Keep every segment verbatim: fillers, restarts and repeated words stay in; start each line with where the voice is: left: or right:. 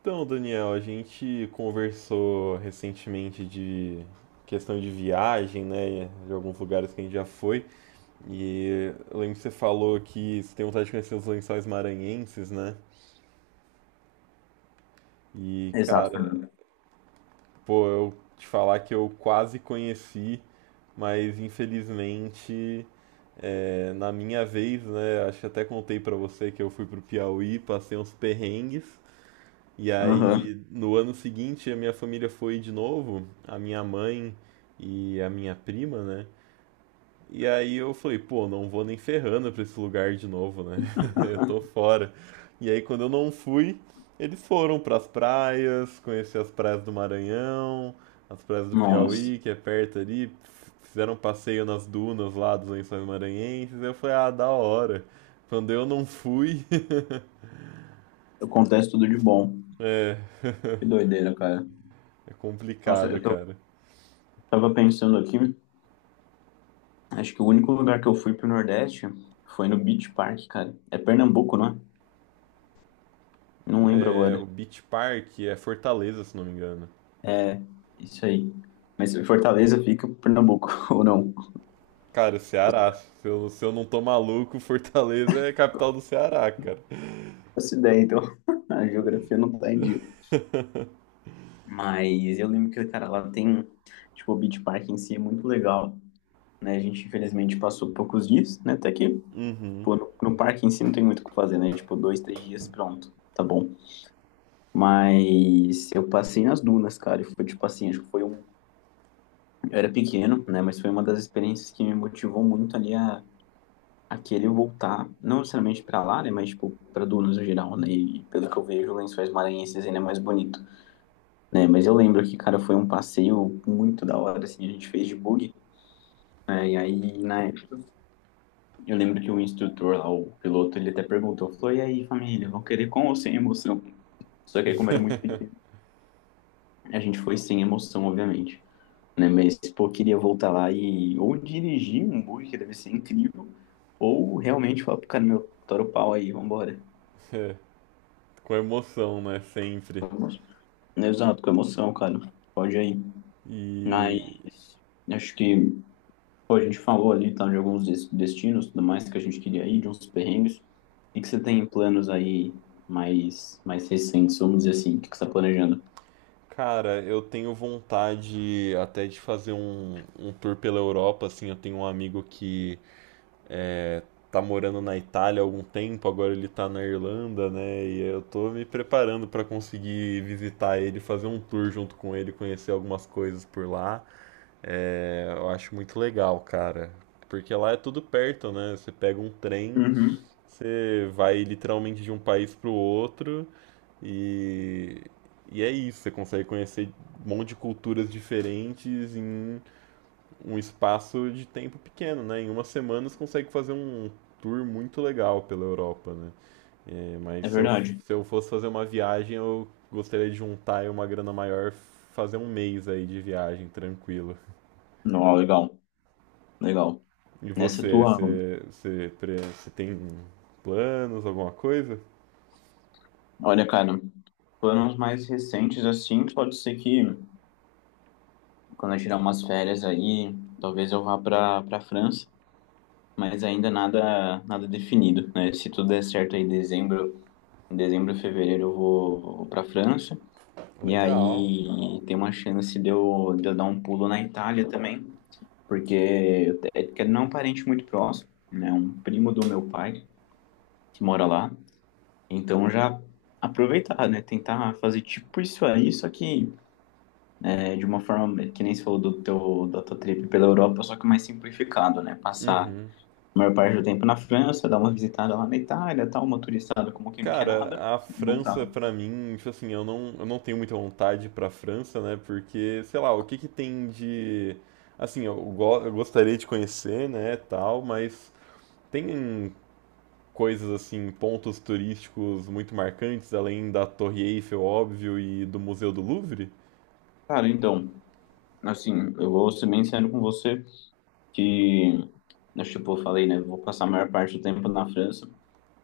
right: Então, Daniel, a gente conversou recentemente de questão de viagem, né? De alguns lugares que a gente já foi. E eu lembro que você falou que você tem vontade de conhecer os lençóis maranhenses, né? E,
left: Exato,
right: cara,
left: Fernando.
right: pô, eu te falar que eu quase conheci, mas infelizmente, é, na minha vez, né? Acho que até contei pra você que eu fui pro Piauí, passei uns perrengues. E
left: Aham.
right: aí, no ano seguinte, a minha família foi de novo, a minha mãe e a minha prima, né? E aí eu falei, pô, não vou nem ferrando pra esse lugar de novo, né? Eu tô fora. E aí, quando eu não fui, eles foram pras praias, conhecer as praias do Maranhão, as praias do
left: Nossa,
right: Piauí, que é perto ali, fizeram um passeio nas dunas lá dos Lençóis Maranhenses. Eu falei, ah, da hora. Quando eu não fui,
left: acontece tudo de bom.
right: é,
left: Que doideira, cara.
right: é
left: Nossa,
right: complicado,
left: eu tô-
right: cara.
left: tava pensando aqui, acho que o único lugar que eu fui pro Nordeste foi no Beach Park, cara. É Pernambuco, não é? Não lembro
right: É,
left: agora.
right: o Beach Park é Fortaleza, se não me engano.
left: É, isso aí. Mas Fortaleza fica em Pernambuco, ou não?
right: Cara,
left: Nossa,
right: Ceará.
left: eu
right: Se eu, se eu não tô maluco, Fortaleza é a capital do Ceará, cara.
left: faço ideia, então. A geografia não tá em dia. Mas eu lembro que, cara, lá tem, tipo, o Beach Park em si é muito legal, né? A gente, infelizmente, passou poucos dias, né? Até que
right: Uhum.
left: pô, no, no parque em si não tem muito o que fazer, né? Tipo, dois, três dias, pronto, tá bom. Mas eu passei nas dunas, cara, e foi tipo assim, acho que foi um. Eu era pequeno, né? Mas foi uma das experiências que me motivou muito ali a, a querer voltar, não necessariamente pra lá, né? Mas, tipo, pra dunas no geral, né? E pelo que eu vejo, Lençóis Maranhenses ainda é mais bonito, né? Mas eu lembro que, cara, foi um passeio muito da hora, assim, a gente fez de buggy. É, e aí, na época, eu lembro que o instrutor lá, o piloto, ele até perguntou, falou, e aí, família, vão querer com ou sem emoção? Só que aí, como era muito pequeno, a gente foi sem emoção, obviamente. Né? Mas, pô, queria voltar lá e ou dirigir um bug, que deve ser incrível, ou realmente falar pro cara, meu, tora o pau aí, vambora.
right: É, com emoção, né? Sempre.
left: Vamos. Exato, com emoção, cara. Pode aí. Mas
right: E,
left: acho que pô, a gente falou ali tá, de alguns des- destinos, tudo mais que a gente queria ir, de uns perrengues. O que que você tem em planos aí mais, mais recentes, vamos dizer assim? O que que você está planejando?
right: cara, eu tenho vontade até de fazer um, um tour pela Europa, assim. Eu tenho um amigo que tá morando na Itália há algum tempo, agora ele tá na Irlanda, né? E eu tô me preparando pra conseguir visitar ele, fazer um tour junto com ele, conhecer algumas coisas por lá. É, eu acho muito legal, cara. Porque lá é tudo perto, né? Você pega um trem,
left: Uhum.
right: você vai literalmente de um país pro outro e, e é isso. Você consegue conhecer um monte de culturas diferentes em um espaço de tempo pequeno, né? Em uma semana você consegue fazer um tour muito legal pela Europa, né? É, mas
left: É
right: se eu,
left: verdade.
right: se eu fosse fazer uma viagem, eu gostaria de juntar aí uma grana maior, fazer um mês aí de viagem, tranquilo.
left: Não, legal, legal.
right: E
left: Nessa
right: você,
left: tua...
right: você, você, pre- você tem planos, alguma coisa?
left: Olha, cara, planos mais recentes assim, pode ser que quando eu tirar umas férias aí, talvez eu vá para para França, mas ainda nada nada definido, né? Se tudo der certo aí em dezembro, em dezembro, fevereiro eu vou para França e
right: Legal.
left: aí tem uma chance de eu, de eu dar um pulo na Itália também, porque eu te- é que não é um parente muito próximo, né? Um primo do meu pai que mora lá, então já aproveitar, né? Tentar fazer tipo isso aí, só que é, de uma forma que nem se falou do teu, da tua trip pela Europa, só que mais simplificado, né? Passar a
right: Uhum.
left: maior parte do tempo na França, dar uma visitada lá na Itália, tal, uma turistada como quem não quer
right: Cara,
left: nada
right: a
left: e
right: França
left: voltar.
right: pra mim, tipo assim, eu não, eu não tenho muita vontade pra França, né? Porque, sei lá, o que que tem de assim, eu, go- eu gostaria de conhecer, né, tal, mas tem coisas assim, pontos turísticos muito marcantes além da Torre Eiffel, óbvio, e do Museu do Louvre?
left: Cara, então, assim, eu vou ser bem sincero com você que, né, tipo, eu falei, né? Eu vou passar a maior parte do tempo na França,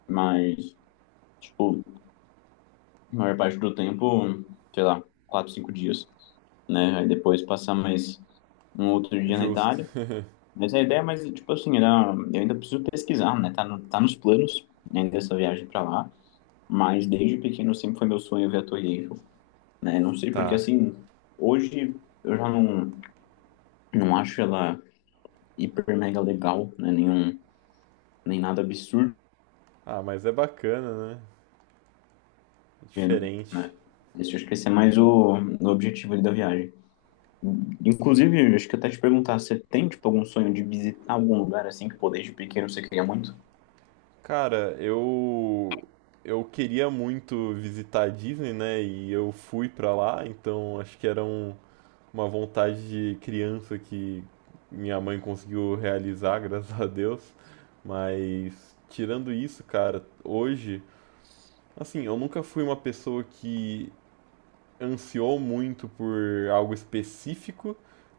left: mas, tipo, a maior parte do tempo, sei lá, quatro, cinco dias, né? Aí depois passar mais um outro dia na
right: Justo.
left: Itália. Mas a ideia, mas tipo assim, era, eu ainda preciso pesquisar, né? Tá, no, tá nos planos, né, dessa viagem pra lá. Mas desde pequeno sempre foi meu sonho ver a Torre Eiffel, né? Não sei porque
right: Tá.
left: assim, hoje eu já não, não acho ela hiper mega legal, né? Nenhum, nem nada absurdo,
right: Ah, mas é bacana, né? É
left: né?
right: diferente.
left: Esse, acho que esse é mais o, o objetivo ali da viagem. Inclusive, acho que até te perguntar, você tem tipo algum sonho de visitar algum lugar assim que pô, desde pequeno você queria muito?
right: Cara, eu eu queria muito visitar a Disney, né? E eu fui pra lá, então acho que era um- uma vontade de criança que minha mãe conseguiu realizar, graças a Deus. Mas tirando isso, cara, hoje, assim, eu nunca fui uma pessoa que ansiou muito por algo específico,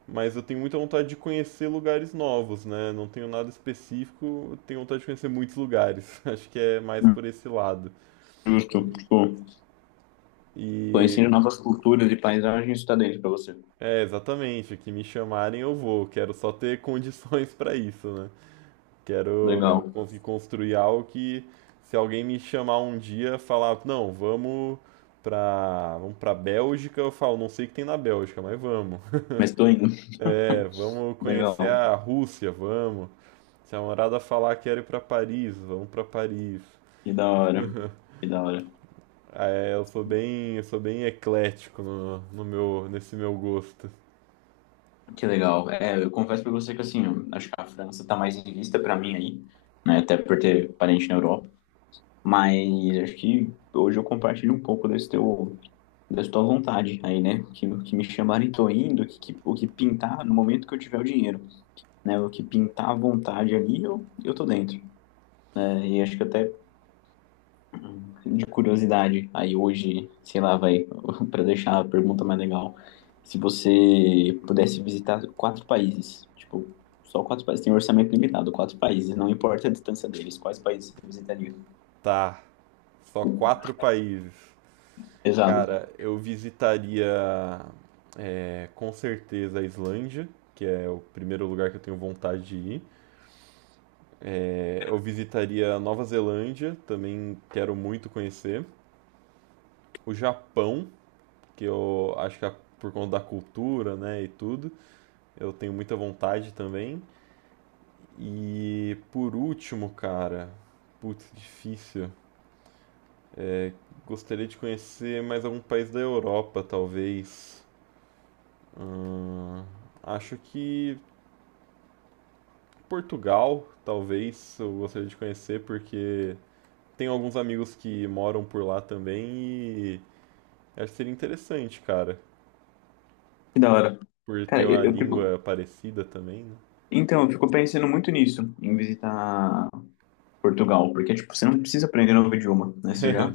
right: mas eu tenho muita vontade de conhecer lugares novos, né? Não tenho nada específico, eu tenho vontade de conhecer muitos lugares. Acho que é mais por esse lado.
left: Justo, tipo, conhecendo
right: E
left: novas culturas e paisagens está dentro pra você.
right: é exatamente, o que me chamarem eu vou. Quero só ter condições para isso, né? Quero
left: Legal.
right: conseguir construir algo que se alguém me chamar um dia, falar, não, vamos pra, vamos pra Bélgica, eu falo, não sei o que tem na Bélgica, mas vamos.
left: Mas tô indo.
right: É, vamos conhecer
left: Legal.
right: a Rússia, vamos. Se a namorada falar que quero ir pra Paris, vamos pra Paris.
left: Que da hora. Que da hora.
right: Ah, é, eu sou bem, eu sou bem eclético no, no meu, nesse meu gosto.
left: Que legal. É, eu confesso pra você que assim, eu acho que a França tá mais em vista pra mim aí, né? Até por ter parente na Europa. Mas acho que hoje eu compartilho um pouco desse teu, dessa tua vontade aí, né? Que, que me chamarem, tô indo, o que, que- o que pintar no momento que eu tiver o dinheiro, né? O que pintar à vontade ali, eu, eu tô dentro. É, e acho que até de curiosidade, aí hoje, sei lá, vai, para deixar a pergunta mais legal, se você pudesse visitar quatro países, tipo, só quatro países, tem um orçamento limitado, quatro países, não importa a distância deles, quais países você visitaria?
right: Tá, só quatro países.
left: Exato.
right: Cara, eu visitaria, é, com certeza a Islândia, que é o primeiro lugar que eu tenho vontade de ir. É, eu visitaria Nova Zelândia, também quero muito conhecer. O Japão, que eu acho que é por conta da cultura, né, e tudo, eu tenho muita vontade também. E por último, cara, putz, difícil. Gostaria de conhecer mais algum país da Europa, talvez. Acho que Portugal, talvez, eu gostaria de conhecer, porque tenho alguns amigos que moram por lá também e acho que seria interessante, cara,
left: Que da hora.
right: por ter
left: Cara,
right: uma
left: eu, eu fico,
right: língua parecida também, né?
left: então, eu fico pensando muito nisso, em visitar Portugal, porque, tipo, você não precisa aprender novo idioma, né? Você já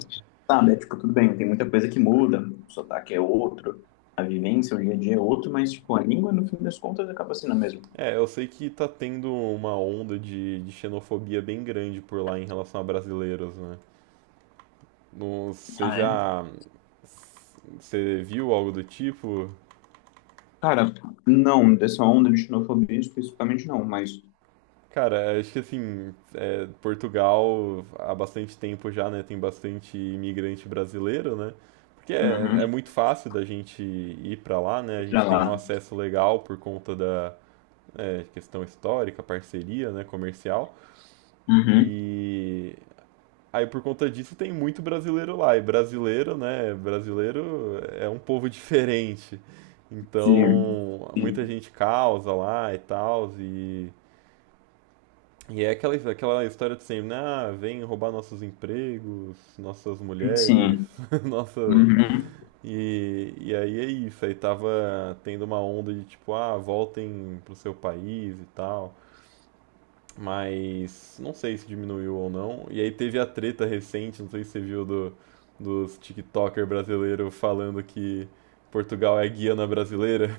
left: sabe, é, tipo, tudo bem, tem muita coisa que muda, o sotaque é outro, a vivência, o dia a dia é outro, mas, tipo, a língua, no fim das contas, acaba sendo a mesma.
right: É, eu sei que tá tendo uma onda de, de xenofobia bem grande por lá em relação a brasileiros, né? Não. Você
left: Ah, é?
right: já. Você viu algo do tipo?
left: Cara, não, dessa onda de xenofobia especificamente não, mas...
right: Cara, acho que assim, é, Portugal há bastante tempo já, né? Tem bastante imigrante brasileiro, né? Porque é, é
left: Uhum,
right: muito fácil da gente ir pra lá, né? A
left: e pra
right: gente tem um
left: lá.
right: acesso legal por conta da é, questão histórica, parceria, né, comercial.
left: Uhum,
right: E aí por conta disso tem muito brasileiro lá. E brasileiro, né? Brasileiro é um povo diferente.
left: sim,
right: Então, muita
left: sim,
right: gente causa lá e tal. E, e é aquela, aquela história de sempre, né? Ah, vem roubar nossos empregos, nossas mulheres,
left: sim,
right: nossa.
left: uhum.
right: E, e aí é isso. Aí tava tendo uma onda de tipo, ah, voltem pro seu país e tal. Mas não sei se diminuiu ou não. E aí teve a treta recente, não sei se você viu, do, dos TikToker brasileiro falando que Portugal é guiana brasileira.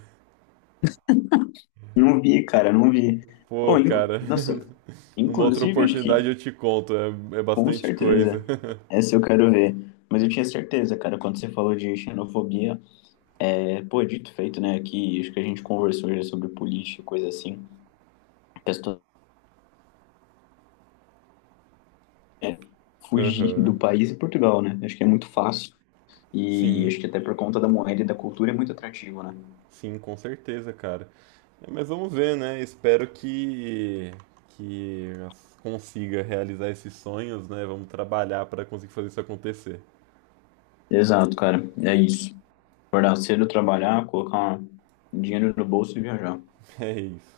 left: Não vi, cara, não vi.
right: Pô,
left: Oh, inc-
right: cara,
left: nossa,
right: numa outra
left: inclusive, acho
right: oportunidade
left: que...
right: eu te conto, é, é
left: Com
right: bastante coisa.
left: certeza. Essa eu quero ver. Mas eu tinha certeza, cara, quando você falou de xenofobia, é, pô, dito e feito, né? Que acho que a gente conversou já sobre política, coisa assim. A questão é fugir
right: Aham.
left: do país e Portugal, né? Acho que é muito fácil. E
right: Sim,
left: acho que até por conta da moeda e da cultura é muito atrativo, né?
right: sim, com certeza, cara. É, mas vamos ver, né? Espero que, que as- consiga realizar esses sonhos, né? Vamos trabalhar para conseguir fazer isso acontecer.
left: Exato, cara. É isso. Acordar cedo, trabalhar, colocar dinheiro no bolso e viajar.
right: É isso.